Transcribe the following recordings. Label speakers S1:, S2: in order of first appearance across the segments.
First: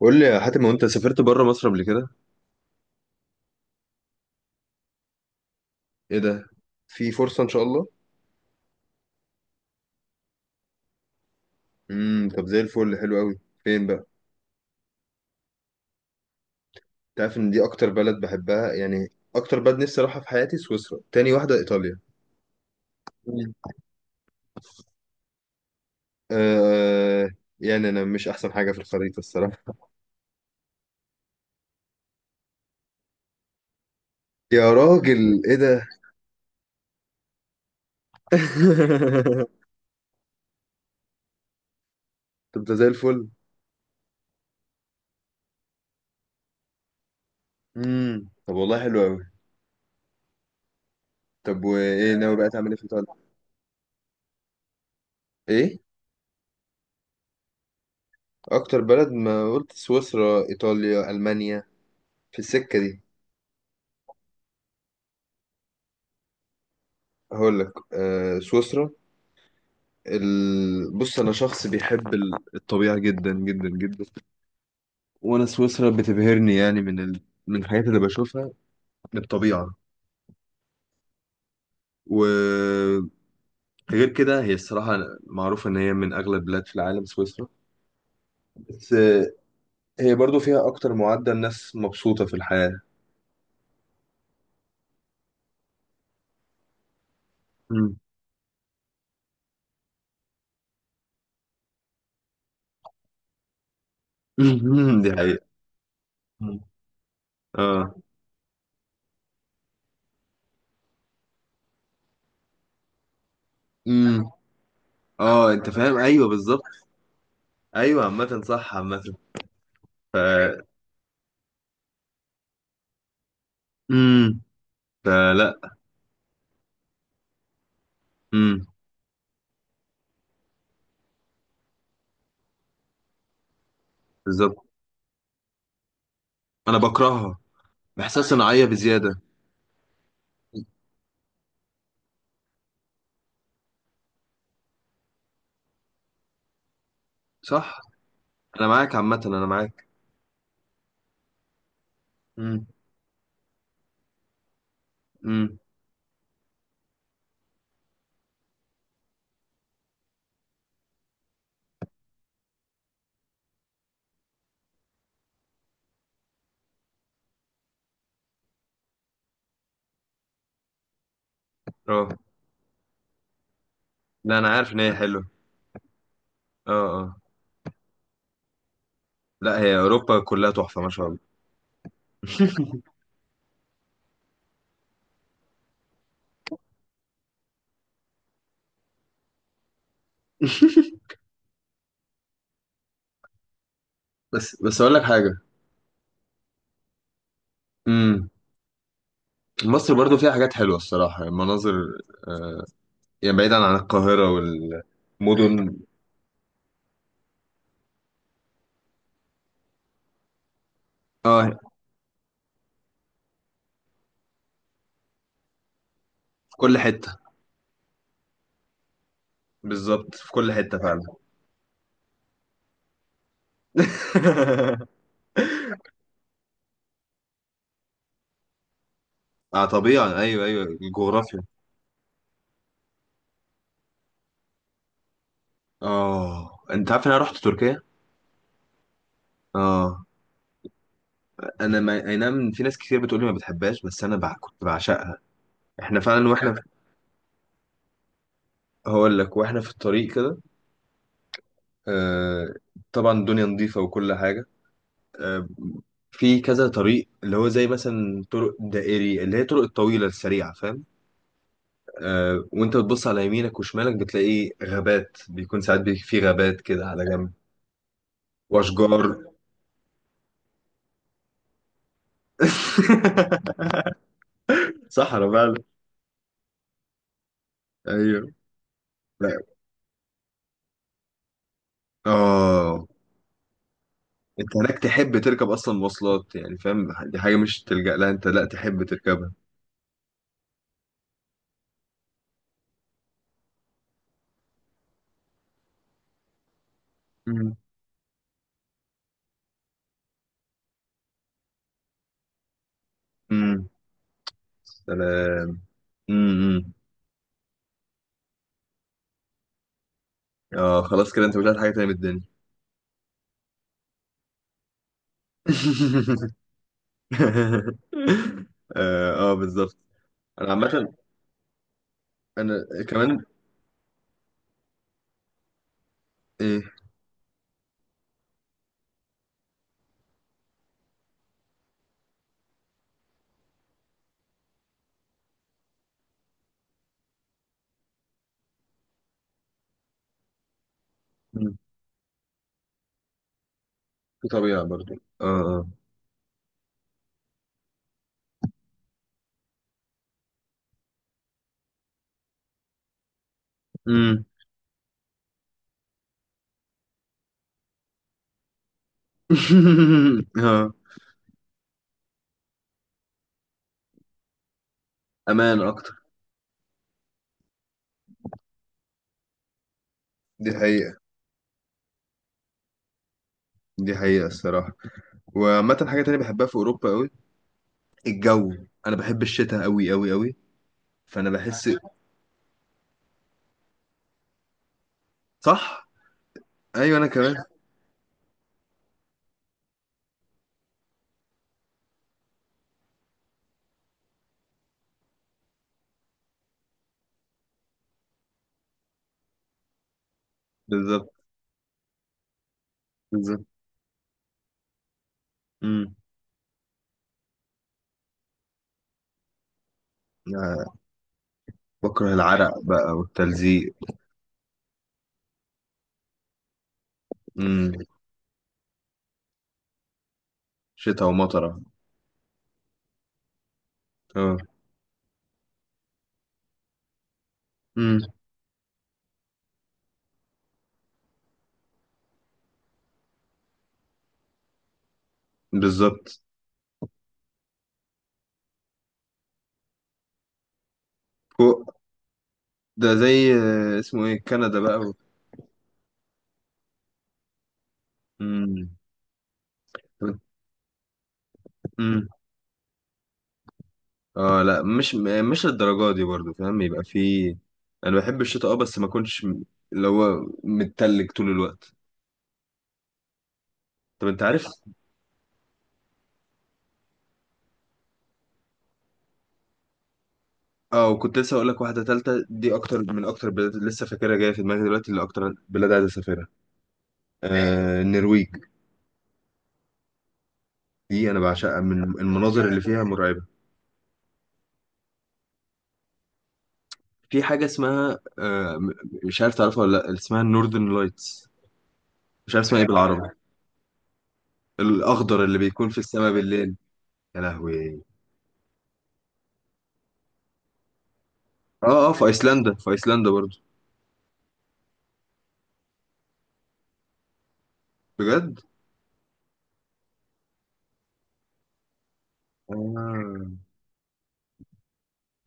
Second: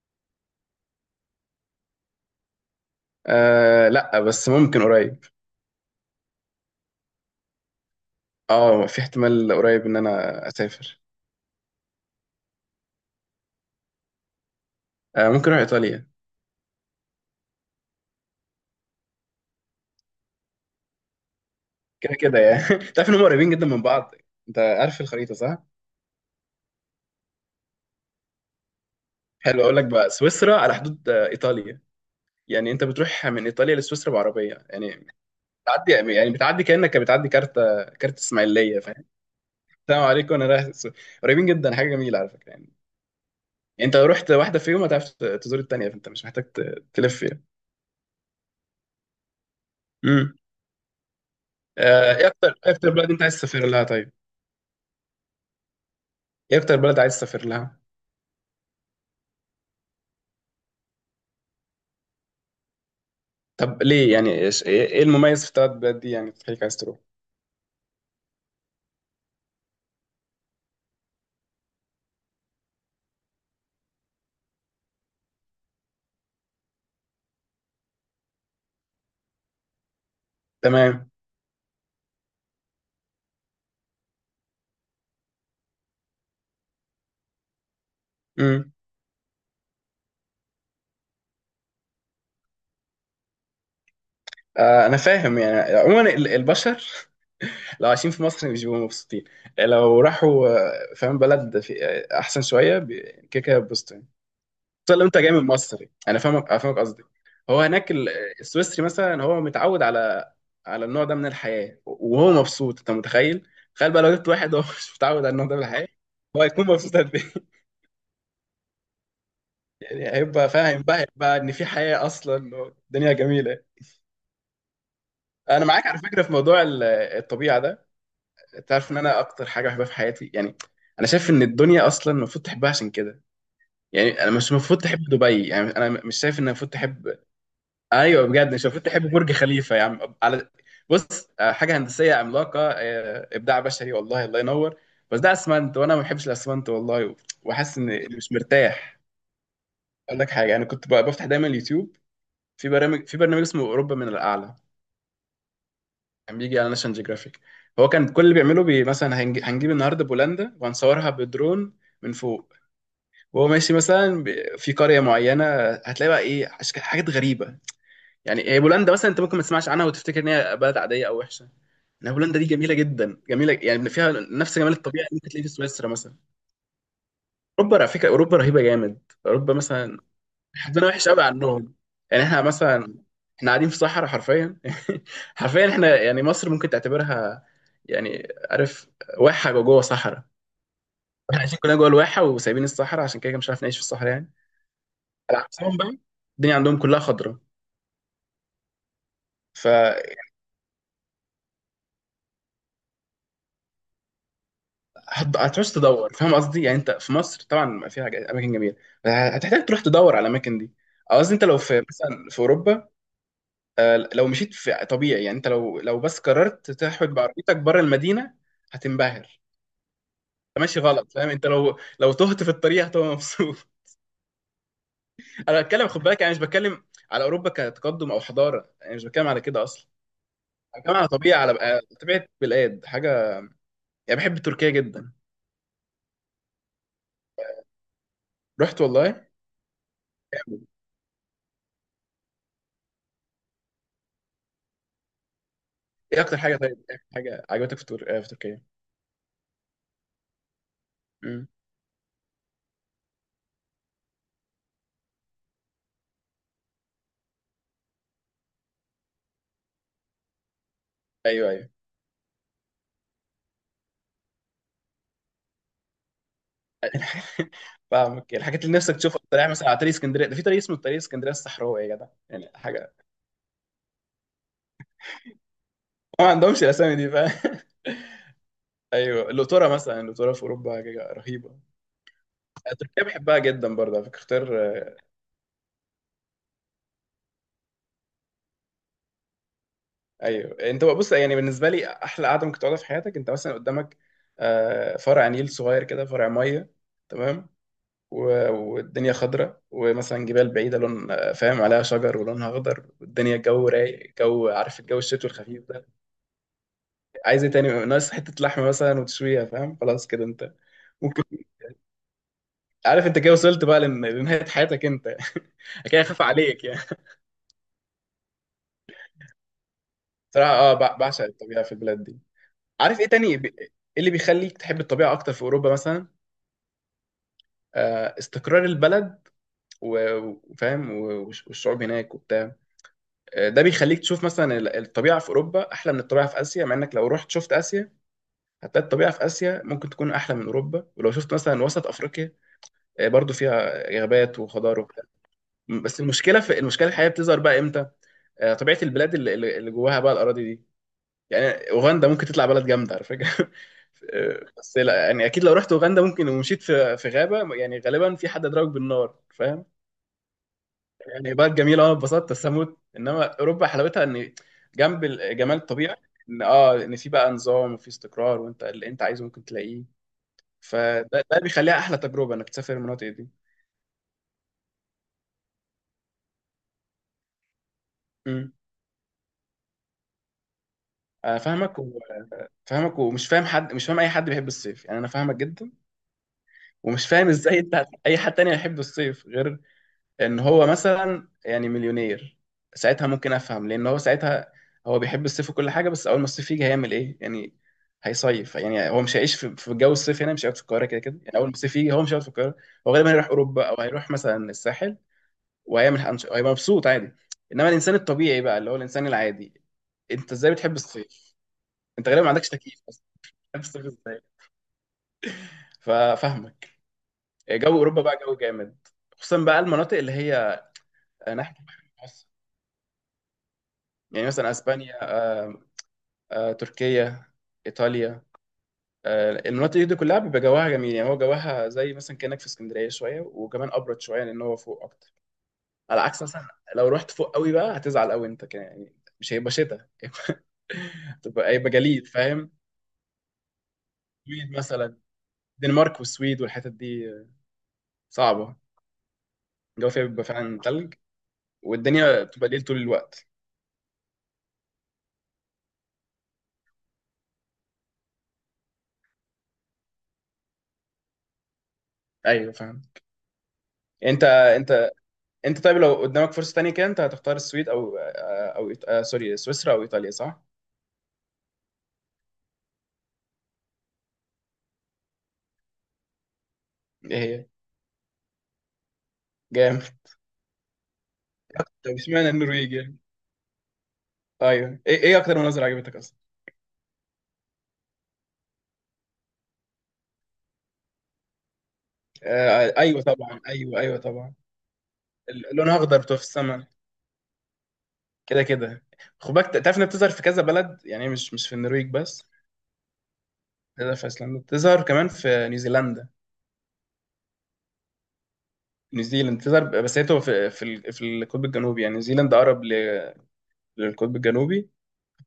S1: قول لي يا حاتم، هو انت سافرت بره مصر قبل كده؟
S2: آه لا، بس ممكن قريب.
S1: ايه ده! في فرصه ان شاء الله.
S2: اه في احتمال قريب ان انا اسافر.
S1: طب زي الفل، حلو قوي، فين بقى؟
S2: آه ممكن اروح ايطاليا.
S1: تعرف ان دي اكتر بلد بحبها، يعني اكتر بلد نفسي اروحها في حياتي، سويسرا، تاني واحده ايطاليا.
S2: كده كده يعني. تعرف ان هم قريبين
S1: مم.
S2: جدا من بعض. انت عارف الخريطه، صح؟
S1: آه. يعني انا مش احسن حاجه في الخريطه
S2: حلو،
S1: الصراحه.
S2: اقول لك بقى سويسرا على حدود ايطاليا. يعني انت بتروح من ايطاليا لسويسرا بعربيه
S1: يا
S2: يعني.
S1: راجل ايه ده!
S2: بتعدي يعني بتعدي كانك بتعدي كارت اسماعيليه، فاهم. السلام عليكم انا رايح السو-. قريبين جدا، حاجه جميله على فكره
S1: طب
S2: يعني.
S1: ده زي الفل.
S2: يعني انت لو رحت واحده فيهم هتعرف تزور التانيه، فانت مش محتاج تلف يعني.
S1: طب والله حلو قوي.
S2: امم
S1: طب وايه
S2: ايه
S1: ناوي بقى
S2: اكتر
S1: تعمل
S2: إيه
S1: ايه في
S2: اكتر بلد انت
S1: ايطاليا؟
S2: عايز تسافر لها، طيب؟
S1: ايه
S2: ايه اكتر بلد عايز تسافر لها؟
S1: اكتر بلد، ما قلت سويسرا ايطاليا المانيا، في السكه دي.
S2: طب ليه يعني، ايش ايه إيه المميز في الثلاث بلاد دي يعني تخليك عايز تروح؟
S1: هقول لك، سويسرا. بص، انا شخص بيحب الطبيعه جدا جدا جدا. وانا سويسرا بتبهرني، يعني من الحاجات اللي بشوفها، من الطبيعه.
S2: تمام.
S1: وغير كده، هي الصراحه معروفه ان هي من اغلى البلاد في العالم سويسرا.
S2: امم
S1: بس هي برضو فيها اكتر معدل ناس مبسوطه في الحياه.
S2: انا فاهم، يعني عموما البشر، لو
S1: مم.
S2: عايشين في مصر مش بيبقوا مبسوطين. لو راحوا فاهم بلد في احسن شويه بي-، كده كده يتبسطوا يعني. خصوصا لو
S1: دي
S2: انت جاي
S1: حقيقه.
S2: من مصر يعني. انا فاهمك
S1: مم.
S2: افهمك قصدي. هو هناك
S1: اه.
S2: ال-. السويسري مثلا هو متعود على النوع ده من الحياه، وهو مبسوط، انت متخيل؟ تخيل بقى لو جبت
S1: مم.
S2: واحد هو مش متعود على النوع
S1: اه،
S2: ده من
S1: انت
S2: الحياه،
S1: فاهم، ايوه
S2: هو
S1: بالظبط.
S2: هيكون مبسوط قد ايه؟
S1: ايوه، عامه صح، عامه.
S2: يعني هيبقى
S1: ف
S2: فاهم بقى، هيبقى ان في حياه اصلا، الدنيا جميله.
S1: امم فلا.
S2: انا معاك على فكره في موضوع ال- الطبيعه ده.
S1: امم.
S2: انت عارف ان انا اكتر حاجه بحبها في حياتي يعني، انا شايف ان الدنيا اصلا المفروض تحبها عشان كده. يعني انا مش
S1: بالظبط.
S2: المفروض تحب دبي، يعني انا مش شايف ان المفروض
S1: انا
S2: تحب.
S1: بكرهها. احساس
S2: ايوه بجد،
S1: صناعيه
S2: مش المفروض تحب
S1: بزياده.
S2: برج خليفه يا عم على. بص، حاجه هندسيه عملاقه، ابداع بشري، والله الله ينور، بس ده اسمنت وانا ما بحبش الاسمنت والله. وحاسس
S1: صح.
S2: اني مش
S1: انا معاك،
S2: مرتاح.
S1: عامه انا معاك.
S2: اقول لك حاجه، انا كنت بفتح دايما اليوتيوب
S1: امم.
S2: في برنامج اسمه اوروبا من الاعلى،
S1: امم.
S2: كان بيجي على ناشونال جيوغرافيك. هو كان كل اللي بيعمله بي، مثلا هنجيب النهارده بولندا وهنصورها بدرون من فوق، وهو ماشي مثلا ب- في قريه معينه. هتلاقي بقى ايه أشك- حاجات غريبه. يعني هي بولندا مثلا، انت ممكن ما تسمعش عنها وتفتكر ان هي بلد عاديه او وحشه،
S1: اه،
S2: انها بولندا دي جميله جدا، جميله يعني، فيها
S1: لا انا
S2: نفس
S1: عارف
S2: جمال
S1: ان هي
S2: الطبيعه اللي
S1: حلوه.
S2: ممكن تلاقيه في سويسرا مثلا.
S1: اه. اه.
S2: اوروبا على فكره اوروبا رهيبه جامد. اوروبا
S1: لا، هي
S2: مثلا،
S1: اوروبا كلها تحفه
S2: حظنا
S1: ما شاء
S2: وحش
S1: الله.
S2: قوي عنهم. يعني احنا مثلا، احنا قاعدين في صحراء حرفيا، حرفيا احنا يعني مصر ممكن تعتبرها، يعني عارف، واحة جوه جوه صحراء. احنا عايشين كلنا جوه الواحة وسايبين الصحراء، عشان كده كده مش عارف نعيش في الصحراء يعني.
S1: بس بس اقول لك حاجه.
S2: على عكسهم بقى، الدنيا عندهم كلها خضرة.
S1: امم.
S2: ف
S1: مصر برضو فيها حاجات حلوه الصراحه، المناظر. آه. يعني بعيدا عن القاهره
S2: هتعوز
S1: والمدن.
S2: تدور، فاهم قصدي. يعني انت في مصر طبعا في حاجات- اماكن جميله، بس هتحتاج تروح تدور على الاماكن دي، أو قصدي انت
S1: اه.
S2: لو في مثلا في اوروبا، لو مشيت في طبيعي يعني، انت لو بس
S1: في
S2: قررت
S1: كل
S2: تحود
S1: حته.
S2: بعربيتك بره المدينه هتنبهر.
S1: بالظبط، في كل حته
S2: ماشي،
S1: فعلا.
S2: غلط، فاهم، انت لو تهت في الطريق هتبقى مبسوط. انا بتكلم، خد بالك، انا مش بتكلم على اوروبا كتقدم او حضاره، انا مش بتكلم على كده
S1: اه
S2: اصلا.
S1: طبيعي، ايوه ايوه،
S2: انا بتكلم على طبيعه،
S1: الجغرافيا.
S2: على بقى- طبيعه بلاد، حاجه. يعني بحب تركيا جدا.
S1: اه، انت عارف ان انا رحت تركيا.
S2: رحت والله.
S1: اه. انا ما... اي نعم، في ناس كتير بتقول لي ما بتحبهاش، بس كنت بعشقها. احنا
S2: ايه
S1: فعلا
S2: اكتر
S1: واحنا
S2: حاجه
S1: في...
S2: طيب، ايه اكتر حاجه عجبتك في, تور... آه، في تركيا؟
S1: هقول لك، واحنا في الطريق كده.
S2: امم.
S1: آه... طبعا الدنيا نظيفة وكل حاجة. آه... في كذا طريق، اللي هو زي مثلا طرق دائري، اللي هي طرق الطويلة السريعة، فاهم؟
S2: ايوه ايوه.
S1: وانت بتبص على يمينك وشمالك بتلاقي غابات، بيكون ساعات في غابات كده على جنب،
S2: فاهمك الحاجات اللي نفسك
S1: واشجار.
S2: تشوفها. الطريق مثلا، على طريق اسكندريه ده في طريق اسمه طريق اسكندريه الصحراوي، يا جدع يعني حاجه،
S1: صحراء فعلا.
S2: ما عندهمش الاسامي دي، فاهم.
S1: ايوه.
S2: ايوه،
S1: لا.
S2: اللوتره مثلا، اللوتره في اوروبا حاجه رهيبه.
S1: اه.
S2: تركيا بحبها جدا برضه على فكره، اختيار.
S1: انت هناك تحب تركب اصلا مواصلات؟ يعني فاهم، دي حاجه مش تلجأ لها، انت لا تحب تركبها.
S2: ايوه انت بقى، بص يعني، بالنسبه لي احلى قعده ممكن تقعدها في حياتك، انت مثلا قدامك فرع نيل صغير كده، فرع ميه. تمام.
S1: مم.
S2: والدنيا خضراء، ومثلا جبال بعيده لون فاهم، عليها شجر ولونها اخضر، والدنيا
S1: امم.
S2: الجو رايق، جو، عارف الجو الشتوي
S1: سلام.
S2: الخفيف ده.
S1: امم.
S2: عايز ايه تاني، ناقص حته لحمه مثلا وتشويها، فاهم، خلاص كده انت.
S1: اه خلاص،
S2: ممكن.
S1: كده انت مش عايز حاجه تانية من الدنيا.
S2: عارف انت كده وصلت بقى لن- لنهايه حياتك انت، كده خاف عليك يعني.
S1: اه، آه بالظبط. انا
S2: صراحه،
S1: عامه،
S2: بعشق الطبيعه في البلاد دي.
S1: انا
S2: عارف ايه
S1: كمان.
S2: تاني بي- ايه اللي بيخليك تحب الطبيعه اكتر في اوروبا مثلا؟
S1: ايه.
S2: استقرار البلد، و- وفاهم، والشعوب هناك وبتاع، ده بيخليك تشوف مثلا الطبيعة في أوروبا أحلى من الطبيعة في آسيا، مع إنك لو رحت شفت آسيا هتلاقي الطبيعة في آسيا ممكن تكون أحلى من أوروبا. ولو شفت
S1: مم.
S2: مثلا وسط أفريقيا برضو فيها
S1: في
S2: غابات
S1: طبيعه
S2: وخضار
S1: برضو.
S2: وبتاع.
S1: اه اه.
S2: م- بس المشكلة، المشكلة الحقيقية بتظهر بقى إمتى؟ طبيعة البلاد اللي اللي جواها بقى الأراضي دي. يعني أوغندا ممكن تطلع بلد جامدة على فكرة.
S1: امم.
S2: بس لا يعني، أكيد لو رحت أوغندا ممكن ومشيت في غابة يعني غالبا في حد ضربك بالنار، فاهم.
S1: اه.
S2: يعني بلد جميله، انا اتبسطت بس هموت، انما اوروبا حلاوتها ان، جنب ال- جمال
S1: امان اكتر.
S2: الطبيعه، ان في بقى نظام وفي استقرار، وانت اللي انت عايزه ممكن تلاقيه.
S1: دي حقيقه.
S2: فده بيخليها احلى تجربه انك تسافر المناطق دي.
S1: دي حقيقه الصراحه. وعامه حاجه تانية بحبها في اوروبا قوي،
S2: امم
S1: الجو. انا بحب الشتاء قوي قوي قوي. فانا
S2: آه،
S1: بحس.
S2: فاهمك و- فاهمك ومش فاهم حد، مش فاهم اي حد بيحب الصيف يعني، انا فاهمك جدا.
S1: صح. ايوه
S2: ومش
S1: انا
S2: فاهم
S1: كمان.
S2: ازاي انت، اي حد تاني هيحب الصيف غير ان هو مثلا يعني مليونير، ساعتها ممكن افهم. لان هو ساعتها هو بيحب الصيف وكل حاجه، بس اول ما الصيف يجي هيعمل ايه يعني؟ هيصيف. يعني هو مش هيعيش في جو الصيف هنا، مش هيقعد في القاهره. كده
S1: بالظبط.
S2: كده يعني، اول ما الصيف يجي هو مش هيقعد في القاهره. هو غالبا هيروح
S1: بالظبط.
S2: اوروبا او هيروح مثلا الساحل،
S1: امم.
S2: وهيعمل أنش-، هيبقى مبسوط عادي. انما الانسان الطبيعي بقى، اللي هو الانسان العادي، انت ازاي
S1: آه،
S2: بتحب الصيف؟ انت
S1: بكره
S2: غالبا ما عندكش
S1: العرق
S2: تكييف
S1: بقى
S2: اصلا، بتحب
S1: والتلزيق.
S2: الصيف ازاي؟ ففاهمك.
S1: امم.
S2: جو اوروبا بقى جو جامد، خصوصا بقى المناطق اللي هي
S1: شتاء
S2: ناحيه
S1: ومطره.
S2: البحر المتوسط، يعني
S1: اه.
S2: مثلا اسبانيا، تركيا،
S1: امم.
S2: ايطاليا. المناطق دي كلها بيبقى جواها جميل، يعني هو جواها زي مثلا كانك في اسكندريه شويه وكمان ابرد شويه، لان هو فوق اكتر. على
S1: بالظبط.
S2: عكس مثلا لو رحت فوق قوي بقى هتزعل قوي انت كده يعني. مش هيبقى شتاء، تبقى
S1: فوق.
S2: هيبقى جليد، فاهم.
S1: ده زي اسمه ايه،
S2: سويد
S1: كندا بقى.
S2: مثلا. الدنمارك والسويد والحتت دي صعبه،
S1: امم.
S2: الجو فيها بيبقى فعلا تلج،
S1: امم.
S2: والدنيا بتبقى ليل طول الوقت.
S1: اه لا، مش للدرجه دي برضو، فاهم؟ يبقى في، انا بحب الشتاء اه، بس ما اكونش اللي هو متلج طول الوقت.
S2: ايوه فاهم.
S1: طب انت
S2: انت
S1: عارف؟
S2: انت انت، طيب لو قدامك فرصه تانية كده انت هتختار السويد او إيط- سوري، سويسرا او ايطاليا، صح؟
S1: اه، وكنت لسه اقول لك واحده تالته، دي اكتر من اكتر بلاد لسه فاكرها جايه في دماغي دلوقتي، اللي اكتر بلاد عايز اسافرها.
S2: ايه هي؟
S1: النرويج.
S2: جامد.
S1: دي انا بعشقها، من
S2: طب اشمعنى
S1: المناظر اللي
S2: النرويج
S1: فيها
S2: يعني؟
S1: مرعبه.
S2: ايوه، ايه اكتر مناظر عجبتك اصلا؟
S1: في حاجه اسمها مش عارف تعرفها ولا لا، اسمها النوردن لايتس. مش عارف اسمها ايه
S2: آه ايوه
S1: بالعربي،
S2: طبعا، ايوه ايوه طبعا.
S1: الاخضر اللي بيكون
S2: اللون
S1: في
S2: اخضر
S1: السماء
S2: بتوع في
S1: بالليل.
S2: السماء،
S1: يا لهوي.
S2: كده كده. خد بالك، تعرف انها بتظهر في كذا بلد يعني، مش في
S1: اه
S2: النرويج
S1: اه، في
S2: بس.
S1: ايسلندا، في ايسلندا برضو.
S2: بتظهر في ايسلندا، بتظهر كمان في نيوزيلندا.
S1: بجد.
S2: نيوزيلند بتظهر، بس هي بتبقى في في القطب الجنوبي. يعني نيوزيلند اقرب ل-
S1: آه.
S2: للقطب الجنوبي،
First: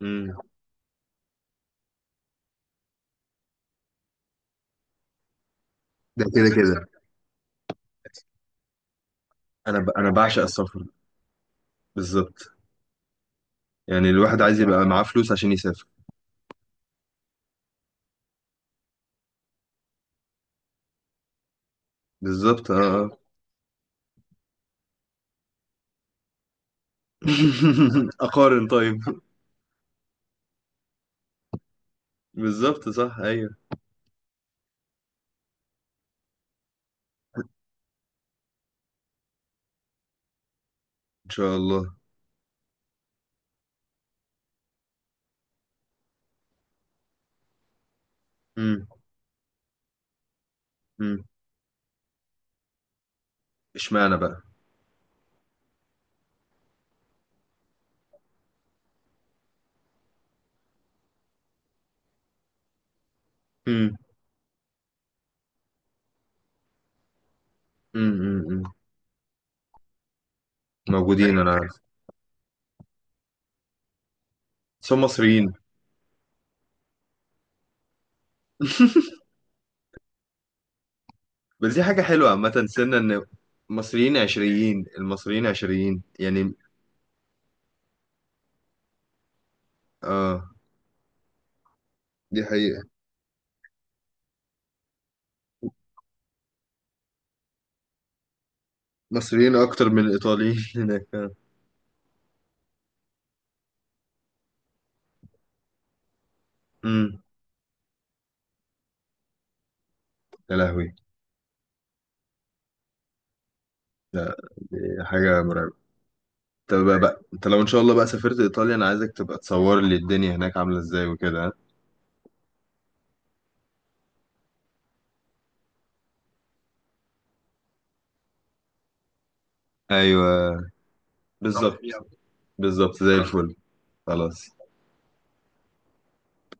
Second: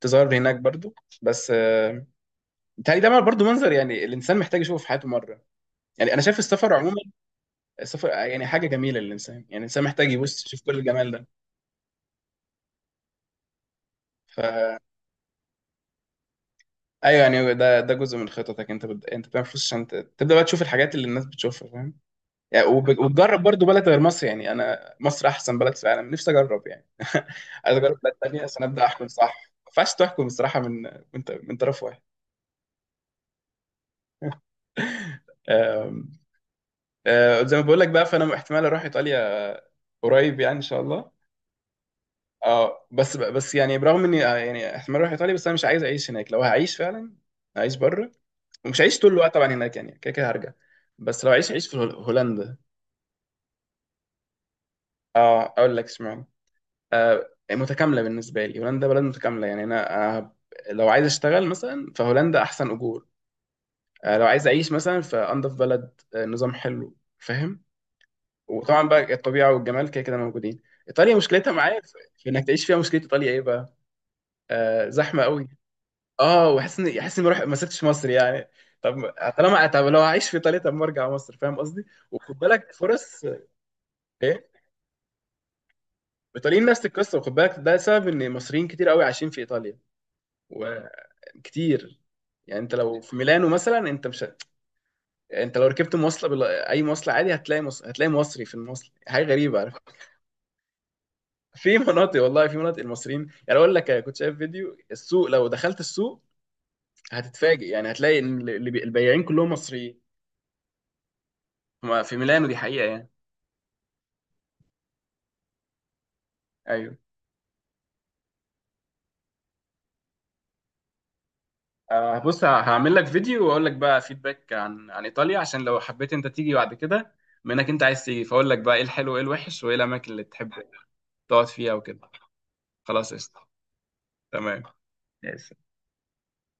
S1: مم.
S2: هناك برضو. بس بيتهيألي ده برضو منظر يعني الانسان محتاج يشوفه في حياته مره. يعني انا
S1: ده
S2: شايف
S1: كده
S2: السفر
S1: كده.
S2: عموما، سفر يعني، حاجة جميلة للإنسان، يعني الإنسان
S1: انا
S2: محتاج
S1: بعشق
S2: يبص يشوف كل
S1: السفر.
S2: الجمال ده.
S1: بالظبط. يعني الواحد عايز
S2: فا
S1: يبقى معاه فلوس عشان يسافر.
S2: أيوه يعني، ده جزء من خططك. أنت بتعمل فلوس عشان تبدأ بقى تشوف الحاجات اللي الناس بتشوفها، فاهم. يعني
S1: بالظبط اه.
S2: وب...
S1: آه.
S2: وتجرب برضو بلد غير مصر، يعني أنا مصر أحسن بلد في العالم، نفسي أجرب يعني. عايز أجرب بلد تانية عشان
S1: اقارن
S2: أبدأ
S1: طيب.
S2: أحكم صح، ما ينفعش تحكم بصراحة من طرف واحد.
S1: بالظبط صح ايوه.
S2: أم... زي ما بقول لك بقى، فأنا احتمال أروح إيطاليا قريب يعني، إن شاء الله.
S1: ان شاء الله.
S2: اه بس يعني برغم اني يعني احتمال اروح ايطاليا، بس انا مش عايز اعيش هناك. لو هعيش فعلا هعيش بره، مش
S1: امم.
S2: هعيش طول الوقت طبعا هناك، يعني كده كده هرجع.
S1: امم.
S2: بس لو عيش في هولندا.
S1: اشمعنى بقى؟
S2: اه اقول لك اشمعنى، متكامله. بالنسبه لي هولندا بلد متكامله يعني انا. لو عايز اشتغل مثلا فهولندا احسن اجور،
S1: امم.
S2: لو عايز اعيش مثلا فانضف بلد، نظام حلو، فاهم.
S1: امم. امم.
S2: وطبعا بقى الطبيعه والجمال كده كده موجودين. ايطاليا
S1: موجودين، انا
S2: مشكلتها
S1: عارف.
S2: معايا في انك تعيش فيها. مشكله ايطاليا ايه بقى؟
S1: بس هم
S2: زحمه قوي.
S1: مصريين.
S2: اه وحاسس اني، حاسس اني ما سبتش مصر يعني. طب، طالما، طب لو هعيش في ايطاليا طب ما ارجع مصر، فاهم
S1: بس دي
S2: قصدي.
S1: حاجة حلوة،
S2: وخد
S1: عامة
S2: بالك
S1: سنة ان
S2: فرص.
S1: مصريين
S2: ايه.
S1: عشريين المصريين عشريين يعني.
S2: الايطاليين نفس القصه، وخد بالك ده سبب ان مصريين كتير قوي عايشين في ايطاليا،
S1: اه.
S2: وكتير.
S1: دي
S2: يعني انت
S1: حقيقة.
S2: لو في ميلانو مثلا، انت مش هت...، انت لو ركبت مواصله بال...، اي مواصله عادي هتلاقي مصري في المواصله، حاجه
S1: مصريين
S2: غريبه على
S1: اكتر
S2: فكره.
S1: من الايطاليين هناك.
S2: في مناطق والله، في مناطق المصريين، يعني اقول لك كنت شايف فيديو السوق. لو دخلت السوق
S1: امم.
S2: هتتفاجئ، يعني هتلاقي ان البياعين كلهم مصريين،
S1: يا لهوي.
S2: هما في ميلانو، دي حقيقه يعني.
S1: لا، دي حاجة مرعبة. طب
S2: ايوه،
S1: بقى انت لو ان شاء الله بقى سافرت ايطاليا، انا عايزك تبقى تصور لي الدنيا هناك عاملة ازاي وكده، ها؟
S2: بص، هعمل لك فيديو واقول لك بقى فيدباك عن ايطاليا، عشان لو حبيت انت تيجي بعد كده. منك انت عايز تيجي، فاقول لك بقى ايه الحلو وايه الوحش وايه الاماكن اللي تحب
S1: ايوه.
S2: تقعد فيها
S1: بالظبط.
S2: وكده.
S1: بالظبط زي
S2: خلاص، قشطة.
S1: الفل. خلاص.
S2: تمام. ماشي.